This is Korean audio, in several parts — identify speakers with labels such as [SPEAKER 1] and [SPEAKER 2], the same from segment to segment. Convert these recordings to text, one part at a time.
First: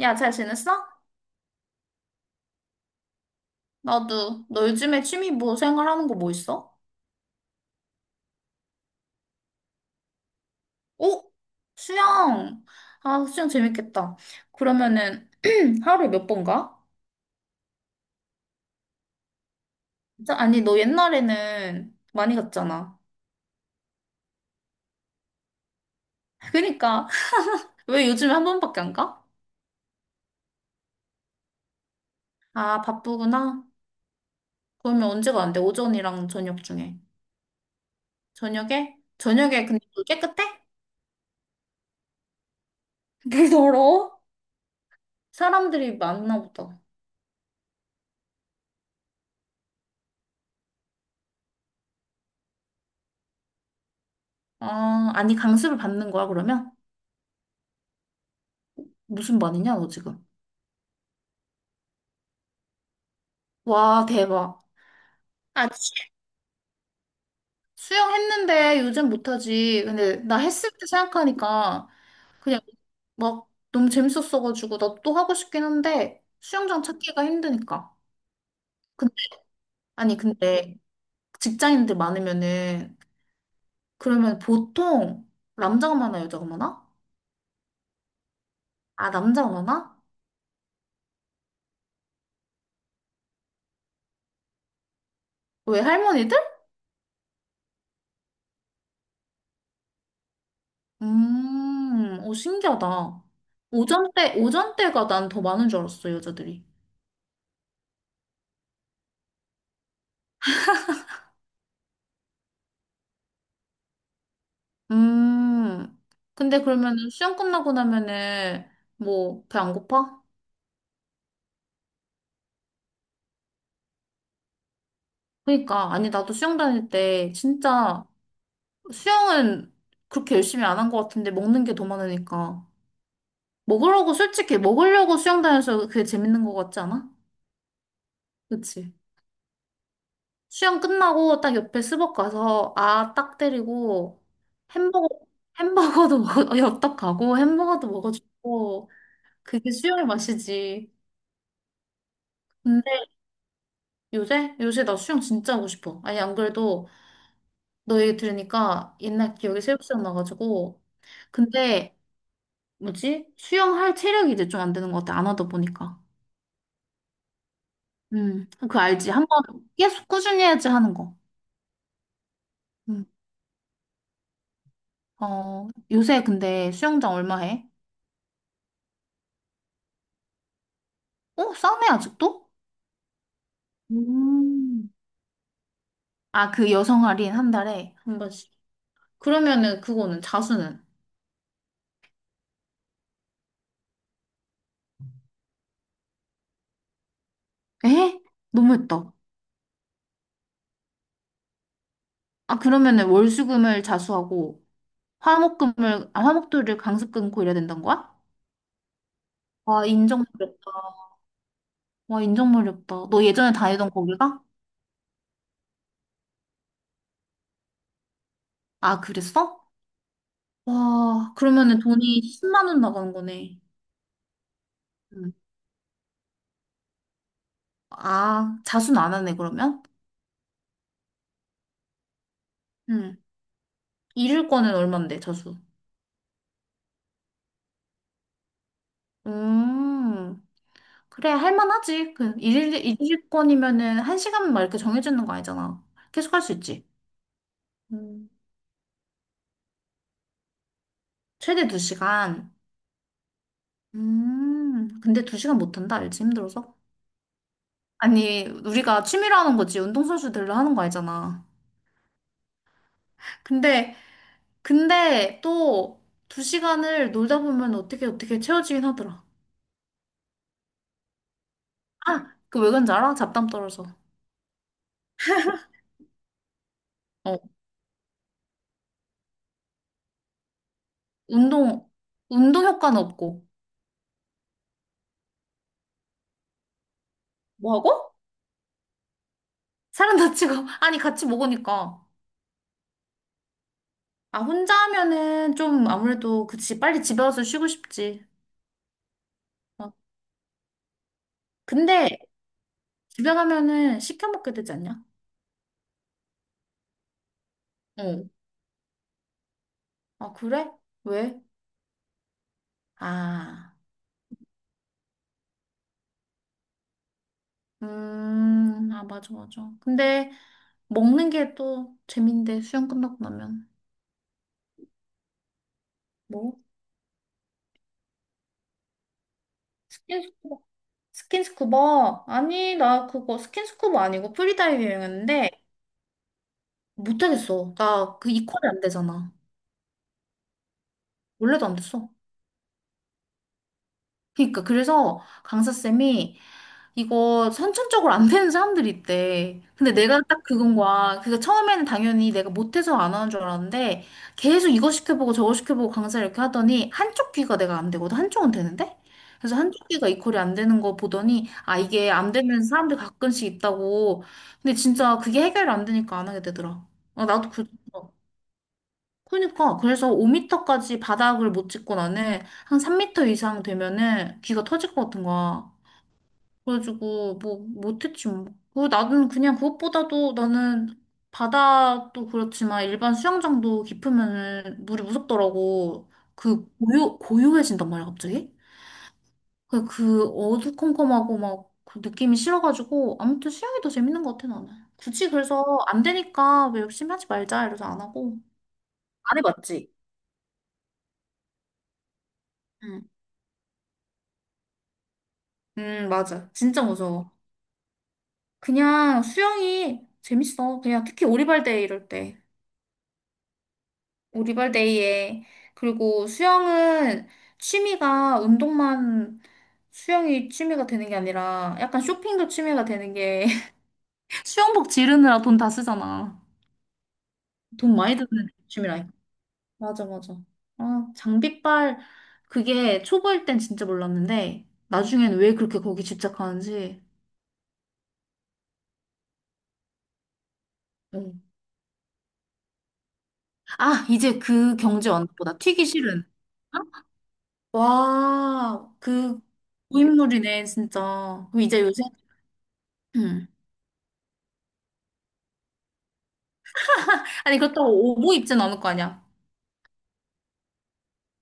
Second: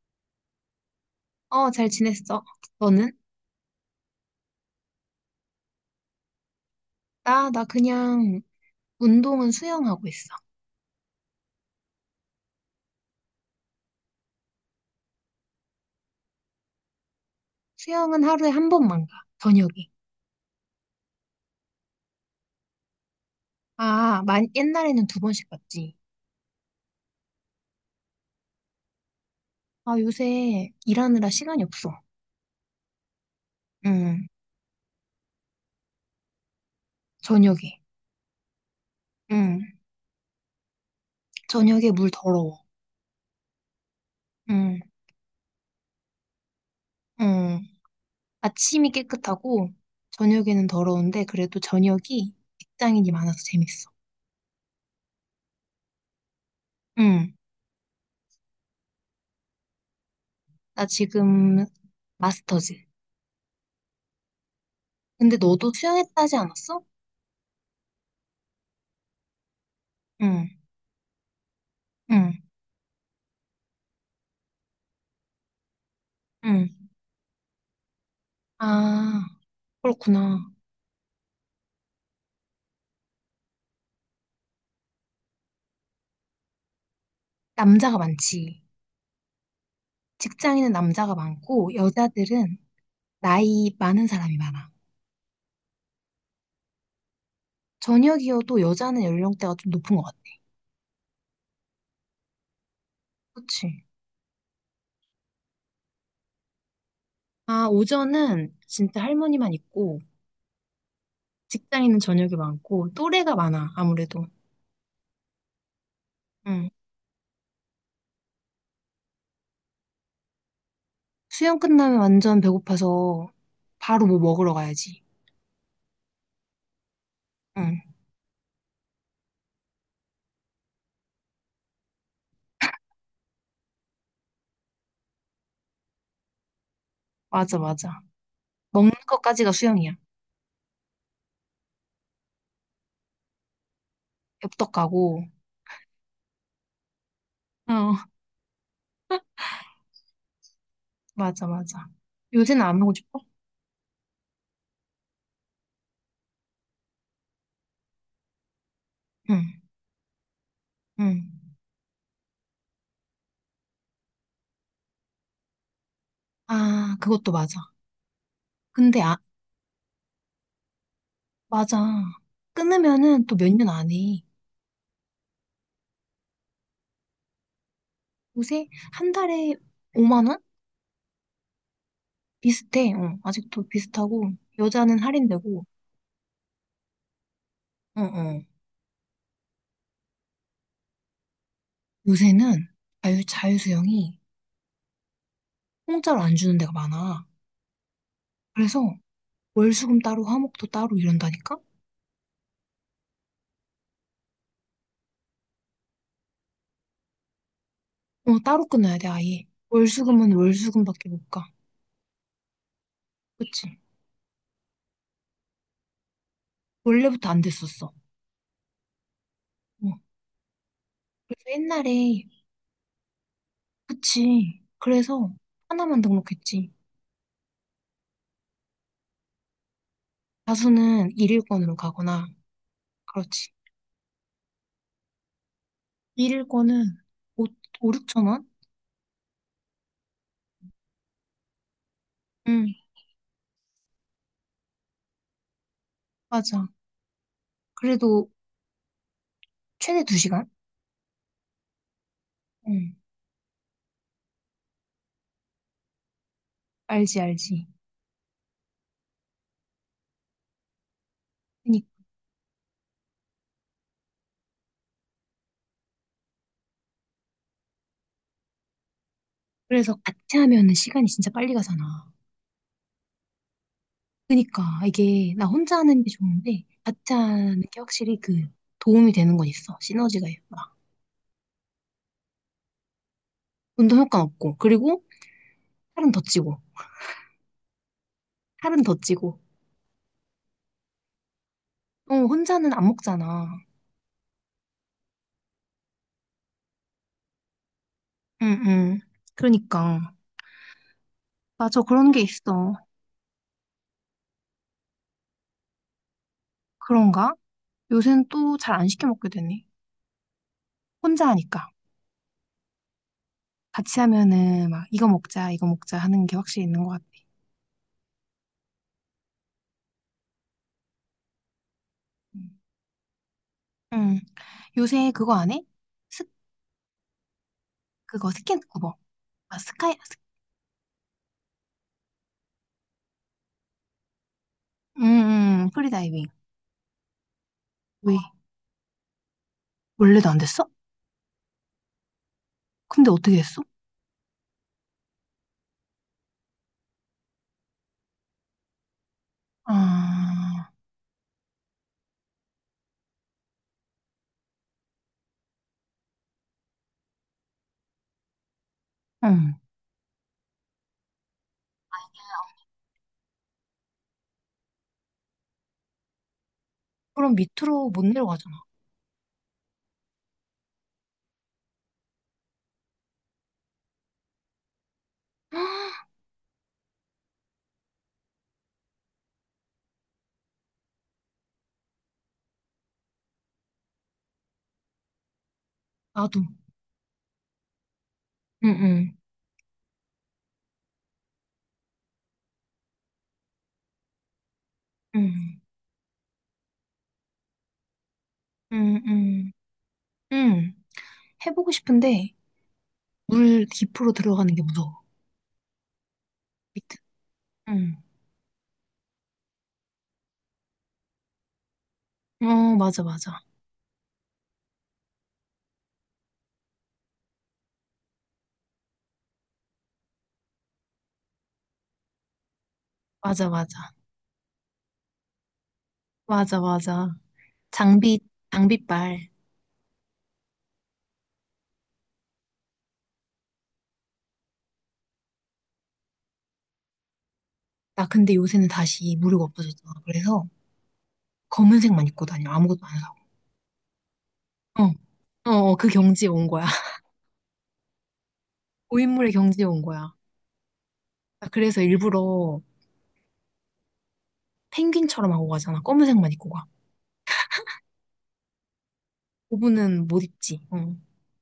[SPEAKER 1] 야, 잘 지냈어?
[SPEAKER 2] 어, 잘 지냈어. 너는?
[SPEAKER 1] 나도. 너 요즘에 취미 뭐 생활하는 거 뭐 있어?
[SPEAKER 2] 나 그냥 운동은 수영하고 있어.
[SPEAKER 1] 오? 수영. 아, 수영 재밌겠다. 그러면은 하루에 몇 번 가?
[SPEAKER 2] 수영은 하루에 한 번만 가, 저녁에.
[SPEAKER 1] 진짜? 아니, 너 옛날에는 많이 갔잖아.
[SPEAKER 2] 아, 만, 옛날에는 두 번씩 갔지.
[SPEAKER 1] 그니까 왜 요즘에 한 번밖에 안 가?
[SPEAKER 2] 아, 요새 일하느라 시간이 없어.
[SPEAKER 1] 아, 바쁘구나.
[SPEAKER 2] 응,
[SPEAKER 1] 그러면 언제 가는데? 오전이랑 저녁 중에.
[SPEAKER 2] 저녁에.
[SPEAKER 1] 저녁에?
[SPEAKER 2] 응,
[SPEAKER 1] 저녁에 근데 물 깨끗해?
[SPEAKER 2] 저녁에 물 더러워.
[SPEAKER 1] 물 더러워?
[SPEAKER 2] 응,
[SPEAKER 1] 사람들이 많나 보다.
[SPEAKER 2] 응. 아침이 깨끗하고, 저녁에는 더러운데, 그래도 저녁이 직장인이 많아서 재밌어.
[SPEAKER 1] 아, 아니 강습을 받는 거야, 그러면?
[SPEAKER 2] 응,
[SPEAKER 1] 무슨 반이냐, 너 지금?
[SPEAKER 2] 나 지금 마스터즈.
[SPEAKER 1] 와, 대박.
[SPEAKER 2] 근데
[SPEAKER 1] 아,
[SPEAKER 2] 너도
[SPEAKER 1] 치-
[SPEAKER 2] 수영했다 하지 않았어?
[SPEAKER 1] 수영했는데 요즘 못하지. 근데 나
[SPEAKER 2] 응,
[SPEAKER 1] 했을 때 생각하니까
[SPEAKER 2] 응,
[SPEAKER 1] 그냥 막 너무 재밌었어가지고 나 또 하고 싶긴 한데
[SPEAKER 2] 응.
[SPEAKER 1] 수영장 찾기가 힘드니까. 근데,
[SPEAKER 2] 아,
[SPEAKER 1] 아니,
[SPEAKER 2] 그렇구나.
[SPEAKER 1] 근데 직장인들 많으면은 그러면 보통 남자가 많아, 여자가 많아?
[SPEAKER 2] 남자가 많지.
[SPEAKER 1] 아, 남자가 많아?
[SPEAKER 2] 직장인은 남자가 많고, 여자들은 나이 많은 사람이 많아.
[SPEAKER 1] 왜 할머니들?
[SPEAKER 2] 저녁이어도 여자는 연령대가 좀 높은 것 같아.
[SPEAKER 1] 오, 신기하다.
[SPEAKER 2] 그치?
[SPEAKER 1] 오전 때가 난 더 많은 줄 알았어, 여자들이.
[SPEAKER 2] 아, 오전은 진짜 할머니만 있고, 직장인은 저녁이 많고, 또래가 많아, 아무래도.
[SPEAKER 1] 음. 근데
[SPEAKER 2] 응.
[SPEAKER 1] 그러면은 수영 끝나고 나면은 뭐 배 안 고파?
[SPEAKER 2] 수영 끝나면 완전 배고파서 바로 뭐 먹으러 가야지.
[SPEAKER 1] 그러니까 아니 나도 수영 다닐 때
[SPEAKER 2] 응,
[SPEAKER 1] 진짜 수영은 그렇게 열심히 안 한 것 같은데 먹는 게 더 많으니까 먹으려고 솔직히 먹으려고 수영 다녀서 그게 재밌는 것 같지 않아?
[SPEAKER 2] 맞아, 맞아. 먹는
[SPEAKER 1] 그치?
[SPEAKER 2] 것까지가 수영이야.
[SPEAKER 1] 수영 끝나고 딱 옆에 스벅 가서 아 딱 때리고
[SPEAKER 2] 엽떡
[SPEAKER 1] 햄버거
[SPEAKER 2] 가고.
[SPEAKER 1] 햄버거도 먹어 엽떡 가고 햄버거도
[SPEAKER 2] 어,
[SPEAKER 1] 먹어주고 그게 수영의 맛이지.
[SPEAKER 2] 맞아, 맞아. 요새는 안
[SPEAKER 1] 음.
[SPEAKER 2] 하고 싶어?
[SPEAKER 1] 요새? 요새 나 수영 진짜 하고 싶어. 아니, 안 그래도 너 얘기 들으니까 옛날
[SPEAKER 2] 응,
[SPEAKER 1] 기억이 새록 생각나가지고.
[SPEAKER 2] 응.
[SPEAKER 1] 근데, 뭐지? 수영할 체력이 이제 좀 안 되는 것 같아. 안 하다 보니까.
[SPEAKER 2] 아, 그것도 맞아.
[SPEAKER 1] 그거
[SPEAKER 2] 근데,
[SPEAKER 1] 알지?
[SPEAKER 2] 아,
[SPEAKER 1] 한 번 계속 꾸준히 해야지 하는 거.
[SPEAKER 2] 맞아.
[SPEAKER 1] 음.
[SPEAKER 2] 끊으면은 또 몇 년 안 해.
[SPEAKER 1] 어, 요새 근데 수영장 얼마 해?
[SPEAKER 2] 요새 한 달에 5만 원?
[SPEAKER 1] 어? 싸네, 아직도?
[SPEAKER 2] 비슷해. 어, 아직도 비슷하고.
[SPEAKER 1] 음.
[SPEAKER 2] 여자는 할인되고.
[SPEAKER 1] 아, 그 여성 할인 한 달에
[SPEAKER 2] 어,
[SPEAKER 1] 한
[SPEAKER 2] 어.
[SPEAKER 1] 번씩. 그러면은 그거는 자수는?
[SPEAKER 2] 요새는 자유수영이 공짜로 안 주는 데가 많아.
[SPEAKER 1] 에?
[SPEAKER 2] 그래서
[SPEAKER 1] 너무했다.
[SPEAKER 2] 월수금 따로, 화목도 따로 이런다니까?
[SPEAKER 1] 아, 그러면은 월수금을 자수하고 화목금을, 아, 화목도를 강습 끊고 이래야 된다는 거야?
[SPEAKER 2] 어, 따로 끊어야 돼, 아예.
[SPEAKER 1] 와, 인정머
[SPEAKER 2] 월수금은
[SPEAKER 1] 리
[SPEAKER 2] 월수금밖에
[SPEAKER 1] 다
[SPEAKER 2] 못 가.
[SPEAKER 1] 와, 인정머리다너 예전에
[SPEAKER 2] 그치?
[SPEAKER 1] 다니던 거기가?
[SPEAKER 2] 원래부터 안 됐었어.
[SPEAKER 1] 아, 그랬어?
[SPEAKER 2] 어.
[SPEAKER 1] 와,
[SPEAKER 2] 그래서
[SPEAKER 1] 그러면은 돈이
[SPEAKER 2] 옛날에,
[SPEAKER 1] 10만 원 나가는 거네.
[SPEAKER 2] 그치. 그래서
[SPEAKER 1] 응.
[SPEAKER 2] 하나만 등록했지.
[SPEAKER 1] 아, 자수는 안 하네, 그러면?
[SPEAKER 2] 다수는 일일권으로 가거나,
[SPEAKER 1] 응.
[SPEAKER 2] 그렇지.
[SPEAKER 1] 잃을 거는 얼만데, 자수?
[SPEAKER 2] 일일권은 5, 오 6천 원?
[SPEAKER 1] 음, 그래, 할만하지. 그,
[SPEAKER 2] 응,
[SPEAKER 1] 잃을 건이면은 한 시간 막 이렇게 정해지는 거 아니잖아. 계속 할 수
[SPEAKER 2] 맞아.
[SPEAKER 1] 있지.
[SPEAKER 2] 그래도
[SPEAKER 1] 음,
[SPEAKER 2] 최대 2시간?
[SPEAKER 1] 최대 두 시간.
[SPEAKER 2] 응,
[SPEAKER 1] 근데 두 시간 못 한다, 알지? 힘들어서.
[SPEAKER 2] 알지, 알지.
[SPEAKER 1] 아니, 우리가 취미로 하는 거지. 운동선수들로 하는 거 아니잖아.
[SPEAKER 2] 그니,
[SPEAKER 1] 근데, 근데 또 두 시간을 놀다 보면 어떻게 어떻게 채워지긴 하더라.
[SPEAKER 2] 그래서 같이 하면은 시간이 진짜 빨리 가잖아.
[SPEAKER 1] 아, 그 왜 그런지 알아? 잡담 떨어져.
[SPEAKER 2] 그니까, 이게 나 혼자 하는 게 좋은데, 같이
[SPEAKER 1] 어,
[SPEAKER 2] 하는 게 확실히 그 도움이 되는 건 있어. 시너지가 있어
[SPEAKER 1] 운동, 운동 효과는 없고.
[SPEAKER 2] 운동 효과 없고, 그리고 살은 더 찌고,
[SPEAKER 1] 뭐하고?
[SPEAKER 2] 살은 더 찌고.
[SPEAKER 1] 사람 다치고. 아니, 같이 먹으니까.
[SPEAKER 2] 어, 혼자는 안 먹잖아.
[SPEAKER 1] 아, 혼자 하면은 좀 아무래도 그치. 빨리 집에 와서 쉬고 싶지.
[SPEAKER 2] 응, 응.
[SPEAKER 1] 어.
[SPEAKER 2] 그러니까. 맞아, 그런
[SPEAKER 1] 근데
[SPEAKER 2] 게 있어.
[SPEAKER 1] 집에 가면은 시켜 먹게 되지 않냐?
[SPEAKER 2] 그런가? 요새는
[SPEAKER 1] 어.
[SPEAKER 2] 또 잘 안 시켜 먹게 되네.
[SPEAKER 1] 아, 그래?
[SPEAKER 2] 혼자
[SPEAKER 1] 왜?
[SPEAKER 2] 하니까.
[SPEAKER 1] 아.
[SPEAKER 2] 같이 하면은 막 이거 먹자, 이거 먹자 하는 게 확실히 있는 것 같아.
[SPEAKER 1] 아, 맞아, 맞아. 근데 먹는 게 또
[SPEAKER 2] 음.
[SPEAKER 1] 재밌는데, 수영 끝나고 나면.
[SPEAKER 2] 응. 요새 그거 안 해? 스,
[SPEAKER 1] 뭐?
[SPEAKER 2] 그거 스킨스쿠버. 아, 스카이, 스,
[SPEAKER 1] 스킨스쿠버. 스킨스쿠버? 아니, 나 그거 스킨스쿠버 아니고 프리다이빙했는데,
[SPEAKER 2] 프리다이빙.
[SPEAKER 1] 못하겠어.
[SPEAKER 2] 왜?
[SPEAKER 1] 나 그 이퀄이 안 되잖아.
[SPEAKER 2] 원래도 안 됐어?
[SPEAKER 1] 원래도 안 됐어.
[SPEAKER 2] 근데 어떻게 했어?
[SPEAKER 1] 그니까, 그래서 강사쌤이 이거 선천적으로 안 되는 사람들이 있대. 근데 내가 딱
[SPEAKER 2] 아,
[SPEAKER 1] 그건 거야. 그니까 처음에는 당연히 내가 못해서 안 하는 줄 알았는데 계속 이거 시켜보고 저거 시켜보고 강사를 이렇게 하더니 한쪽 귀가 내가 안 되거든. 한쪽은 되는데?
[SPEAKER 2] 응.
[SPEAKER 1] 그래서 한쪽 귀가 이퀄이 안 되는 거 보더니 아 이게 안 되는 사람들 가끔씩 있다고. 근데 진짜 그게 해결이 안 되니까 안 하게 되더라. 아,
[SPEAKER 2] 그럼
[SPEAKER 1] 나도 그
[SPEAKER 2] 밑으로 못
[SPEAKER 1] 어.
[SPEAKER 2] 내려가잖아.
[SPEAKER 1] 그러니까 그래서 5m까지 바닥을 못 찍고 나는 한 3m 이상 되면은 귀가 터질 것 같은 거야. 그래가지고 뭐 못했지 뭐. 그 나는 그냥 그것보다도 나는 바다도 그렇지만 일반 수영장도 깊으면은 물이 무섭더라고.
[SPEAKER 2] 나도.
[SPEAKER 1] 그 고요해진단 말이야 갑자기.
[SPEAKER 2] 응, 응,
[SPEAKER 1] 그 어두컴컴하고 막 그 느낌이 싫어가지고 아무튼 수영이 더 재밌는 것 같아 나는. 굳이
[SPEAKER 2] 응,
[SPEAKER 1] 그래서 안 되니까 왜 열심히 하지 말자 이래서 안 하고.
[SPEAKER 2] 응,
[SPEAKER 1] 안
[SPEAKER 2] 응.
[SPEAKER 1] 해봤지?
[SPEAKER 2] 응. 해보고 싶은데,
[SPEAKER 1] 응.
[SPEAKER 2] 물 깊으로 들어가는 게 무서워.
[SPEAKER 1] 응 맞아. 진짜
[SPEAKER 2] 밑에.
[SPEAKER 1] 무서워.
[SPEAKER 2] 응.
[SPEAKER 1] 그냥 수영이 재밌어. 그냥 특히 오리발 데이 이럴 때.
[SPEAKER 2] 어, 맞아, 맞아.
[SPEAKER 1] 우리발데이에 그리고 수영은 취미가 운동만 수영이 취미가 되는 게 아니라 약간 쇼핑도 취미가 되는 게
[SPEAKER 2] 맞아, 맞아.
[SPEAKER 1] 수영복 지르느라 돈 다 쓰잖아.
[SPEAKER 2] 맞아, 맞아.
[SPEAKER 1] 돈 많이
[SPEAKER 2] 장비,
[SPEAKER 1] 드는 취미라니까.
[SPEAKER 2] 장비빨.
[SPEAKER 1] 맞아, 맞아. 아, 장비빨 그게 초보일 땐 진짜 몰랐는데 나중엔 왜 그렇게 거기 집착하는지.
[SPEAKER 2] 나 근데 요새는 다시 무료가 없어졌잖아. 그래서
[SPEAKER 1] 응.
[SPEAKER 2] 검은색만 입고 다녀. 아무것도 안 사고.
[SPEAKER 1] 아, 이제 그 경제
[SPEAKER 2] 어, 어,
[SPEAKER 1] 완납보다
[SPEAKER 2] 어,
[SPEAKER 1] 튀기
[SPEAKER 2] 그
[SPEAKER 1] 싫은.
[SPEAKER 2] 경지에 온 거야.
[SPEAKER 1] 어? 와,
[SPEAKER 2] 고인물의
[SPEAKER 1] 그
[SPEAKER 2] 경지에 온 거야.
[SPEAKER 1] 고인물이네, 진짜.
[SPEAKER 2] 나
[SPEAKER 1] 그럼
[SPEAKER 2] 그래서
[SPEAKER 1] 이제 요새
[SPEAKER 2] 일부러
[SPEAKER 1] 응.
[SPEAKER 2] 펭귄처럼 하고 가잖아. 검은색만 입고 가.
[SPEAKER 1] 아니, 그렇다고 오보 입진 않을 거 아니야.
[SPEAKER 2] 고분은 못 입지. 어,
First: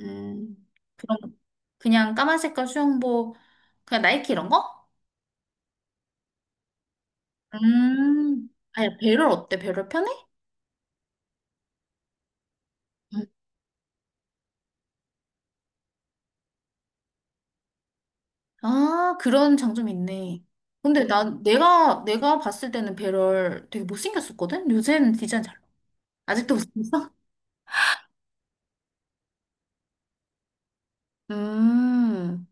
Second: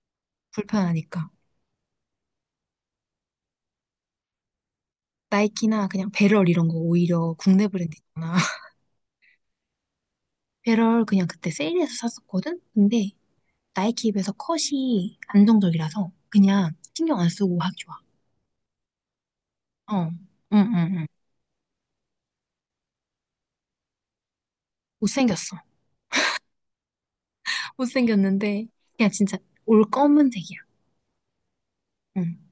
[SPEAKER 1] 음,
[SPEAKER 2] 불편하니까.
[SPEAKER 1] 그럼 그냥 까만 색깔 수영복, 그냥 나이키 이런 거?
[SPEAKER 2] 나이키나 그냥 배럴 이런 거 오히려 국내 브랜드 있잖아.
[SPEAKER 1] 음. 아니, 배럴 어때? 배럴 편해?
[SPEAKER 2] 배럴 그냥 그때 세일해서 샀었거든? 근데
[SPEAKER 1] 음.
[SPEAKER 2] 나이키 앱에서 컷이 안정적이라서 그냥 신경 안 쓰고 하기 좋아.
[SPEAKER 1] 아, 그런 장점이
[SPEAKER 2] 어, 응,
[SPEAKER 1] 있네.
[SPEAKER 2] 응,
[SPEAKER 1] 근데
[SPEAKER 2] 응.
[SPEAKER 1] 난 내가 봤을 때는 배럴 되게 못생겼었거든? 요새는 디자인 잘
[SPEAKER 2] 못생겼어.
[SPEAKER 1] 나와. 아직도 못생겼어?
[SPEAKER 2] 못생겼는데, 그냥 진짜 올 검은색이야. 응.
[SPEAKER 1] 음.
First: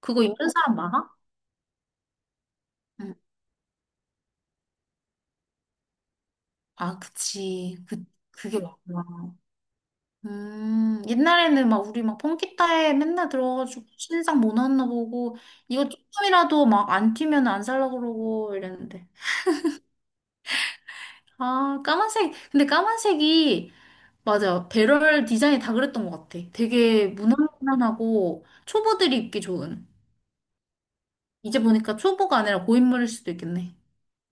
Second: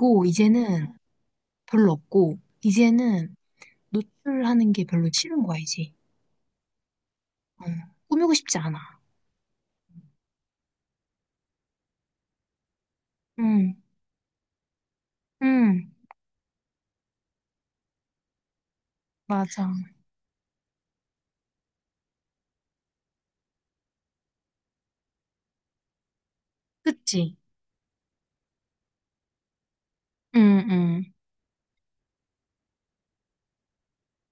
[SPEAKER 1] 그거 입는 사람
[SPEAKER 2] 이제는
[SPEAKER 1] 많아?
[SPEAKER 2] 별로 없고,
[SPEAKER 1] 응.
[SPEAKER 2] 이제는 노출하는 게 별로 싫은 거야, 이제.
[SPEAKER 1] 아,
[SPEAKER 2] 어.
[SPEAKER 1] 그치. 그
[SPEAKER 2] 꾸미고 싶지
[SPEAKER 1] 그게
[SPEAKER 2] 않아.
[SPEAKER 1] 맞구나. 옛날에는 막 우리 막 펑키타에 맨날
[SPEAKER 2] 응,
[SPEAKER 1] 들어가지고 신상 뭐 나왔나 보고 이거
[SPEAKER 2] 응,
[SPEAKER 1] 조금이라도 막 안 튀면 안 살라고 그러고 이랬는데.
[SPEAKER 2] 맞아.
[SPEAKER 1] 아, 까만색. 근데 까만색이 맞아. 배럴 디자인이 다 그랬던 것 같아. 되게
[SPEAKER 2] 그치?
[SPEAKER 1] 무난무난하고 초보들이 입기 좋은.
[SPEAKER 2] 응, 응.
[SPEAKER 1] 이제 보니까 초보가 아니라 고인물일 수도 있겠네.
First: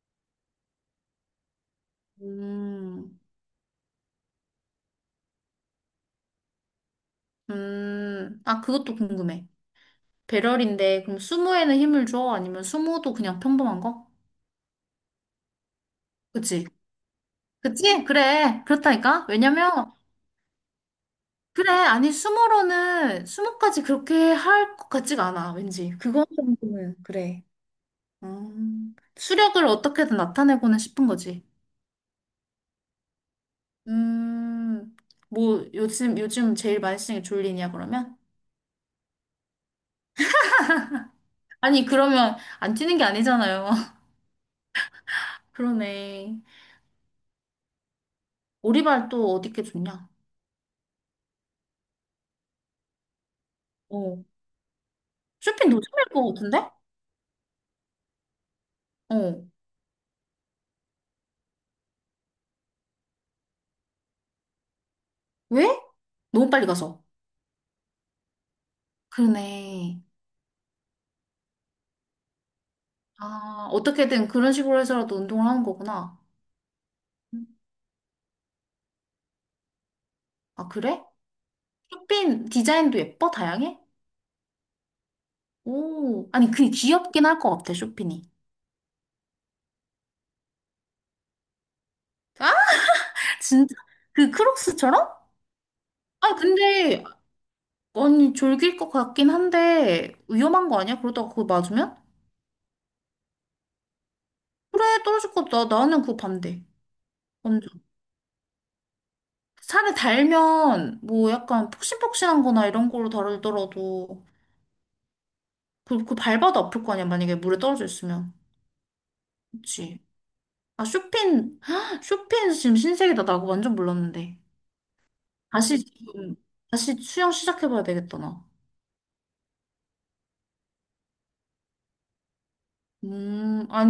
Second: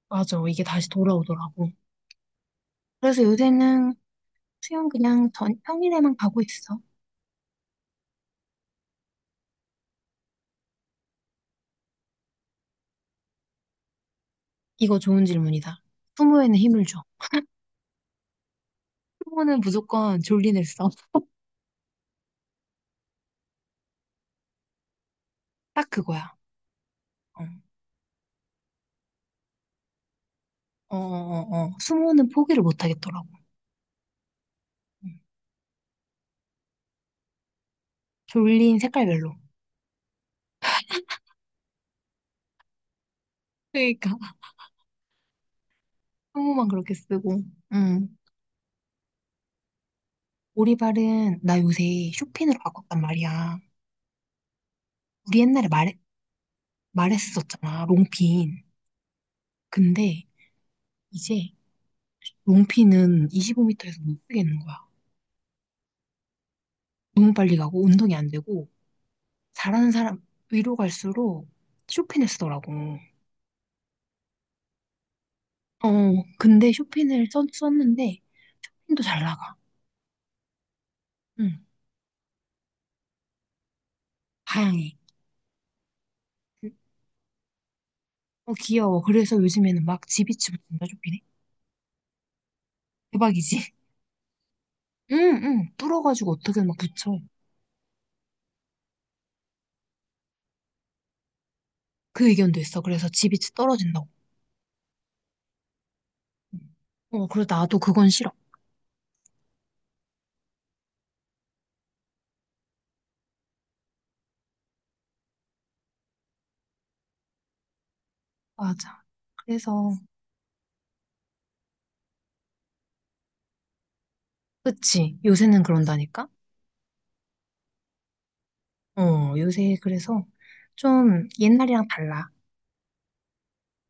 [SPEAKER 2] 맞아. 이게 다시 돌아오더라고.
[SPEAKER 1] 음,
[SPEAKER 2] 그래서 요새는 수영 그냥 평일에만 가고 있어.
[SPEAKER 1] 아, 그것도 궁금해. 배럴인데 그럼 수무에는 힘을 줘? 아니면 수무도 그냥 평범한 거?
[SPEAKER 2] 이거 좋은 질문이다. 수모에는
[SPEAKER 1] 그치?
[SPEAKER 2] 힘을 줘.
[SPEAKER 1] 그치? 그래. 그렇다니까?
[SPEAKER 2] 수모는
[SPEAKER 1] 왜냐면,
[SPEAKER 2] 무조건 졸린 일 써.
[SPEAKER 1] 그래. 아니, 수모로는, 수모까지 그렇게 할 것 같지가 않아.
[SPEAKER 2] 딱
[SPEAKER 1] 왠지. 그거
[SPEAKER 2] 그거야.
[SPEAKER 1] 정도는,
[SPEAKER 2] 어.
[SPEAKER 1] 그래. 수력을 어떻게든 나타내고는
[SPEAKER 2] 어, 어,
[SPEAKER 1] 싶은 거지.
[SPEAKER 2] 어, 어. 수모는 포기를 못 하겠더라고.
[SPEAKER 1] 음,
[SPEAKER 2] 음.
[SPEAKER 1] 뭐, 요즘 제일 많이 쓰는 게 졸린이야, 그러면?
[SPEAKER 2] 졸린 색깔별로.
[SPEAKER 1] 아니, 그러면 안 뛰는 게 아니잖아요.
[SPEAKER 2] 그러니까
[SPEAKER 1] 그러네.
[SPEAKER 2] 수모만 그렇게 쓰고. 음.
[SPEAKER 1] 오리발 또 어디 게 좋냐?
[SPEAKER 2] 오리발은 나 요새 쇼핀으로 바꿨단 말이야.
[SPEAKER 1] 어.
[SPEAKER 2] 우리 옛날에
[SPEAKER 1] 쇼핑
[SPEAKER 2] 말
[SPEAKER 1] 노점일 것 같은데?
[SPEAKER 2] 말했었잖아. 롱핀.
[SPEAKER 1] 어.
[SPEAKER 2] 근데 이제 롱핀은 25m에서 못 쓰겠는 거야.
[SPEAKER 1] 왜? 너무 빨리 가서.
[SPEAKER 2] 너무 빨리 가고 운동이 안 되고 잘하는
[SPEAKER 1] 그러네.
[SPEAKER 2] 사람 위로 갈수록 쇼핀을 쓰더라고.
[SPEAKER 1] 아, 어떻게든 그런 식으로 해서라도 운동을 하는 거구나.
[SPEAKER 2] 어, 근데 쇼핀을 썼,
[SPEAKER 1] 음.
[SPEAKER 2] 썼는데 힘도 잘 나가.
[SPEAKER 1] 아, 그래?
[SPEAKER 2] 응,
[SPEAKER 1] 쇼핑 디자인도 예뻐? 다양해?
[SPEAKER 2] 다양해.
[SPEAKER 1] 오, 아니, 그 귀엽긴 할 것 같아, 쇼핑이.
[SPEAKER 2] 어, 귀여워. 그래서 요즘에는 막 지비치터인짜쇼긴네
[SPEAKER 1] 아?
[SPEAKER 2] 대박이지?
[SPEAKER 1] 진짜? 그 크록스처럼?
[SPEAKER 2] 응, 응. 뚫어가지고
[SPEAKER 1] 아,
[SPEAKER 2] 어떻게든 막
[SPEAKER 1] 근데,
[SPEAKER 2] 붙여.
[SPEAKER 1] 아니, 졸길 것 같긴 한데, 위험한 거 아니야? 그러다가 그거 맞으면?
[SPEAKER 2] 그 의견도 있어. 그래서 지비치 떨어진다고.
[SPEAKER 1] 그래, 떨어질 것 같아. 나- 나는 그거 반대.
[SPEAKER 2] 어, 그래서
[SPEAKER 1] 완전.
[SPEAKER 2] 나도 그건 싫어.
[SPEAKER 1] 살을 달면, 뭐, 약간 폭신폭신한 거나 이런 걸로 다르더라도, 그 발바도 아플 거 아니야, 만약에 물에 떨어져 있으면.
[SPEAKER 2] 맞아. 그래서,
[SPEAKER 1] 그치? 아, 쇼핀, 헉, 쇼핀 지금 신세계다. 나 그거 완전 몰랐는데.
[SPEAKER 2] 그치. 요새는
[SPEAKER 1] 다시
[SPEAKER 2] 그런다니까?
[SPEAKER 1] 지금, 다시 수영 시작해봐야 되겠다, 나.
[SPEAKER 2] 어, 요새 그래서 좀 옛날이랑 달라.
[SPEAKER 1] 아니.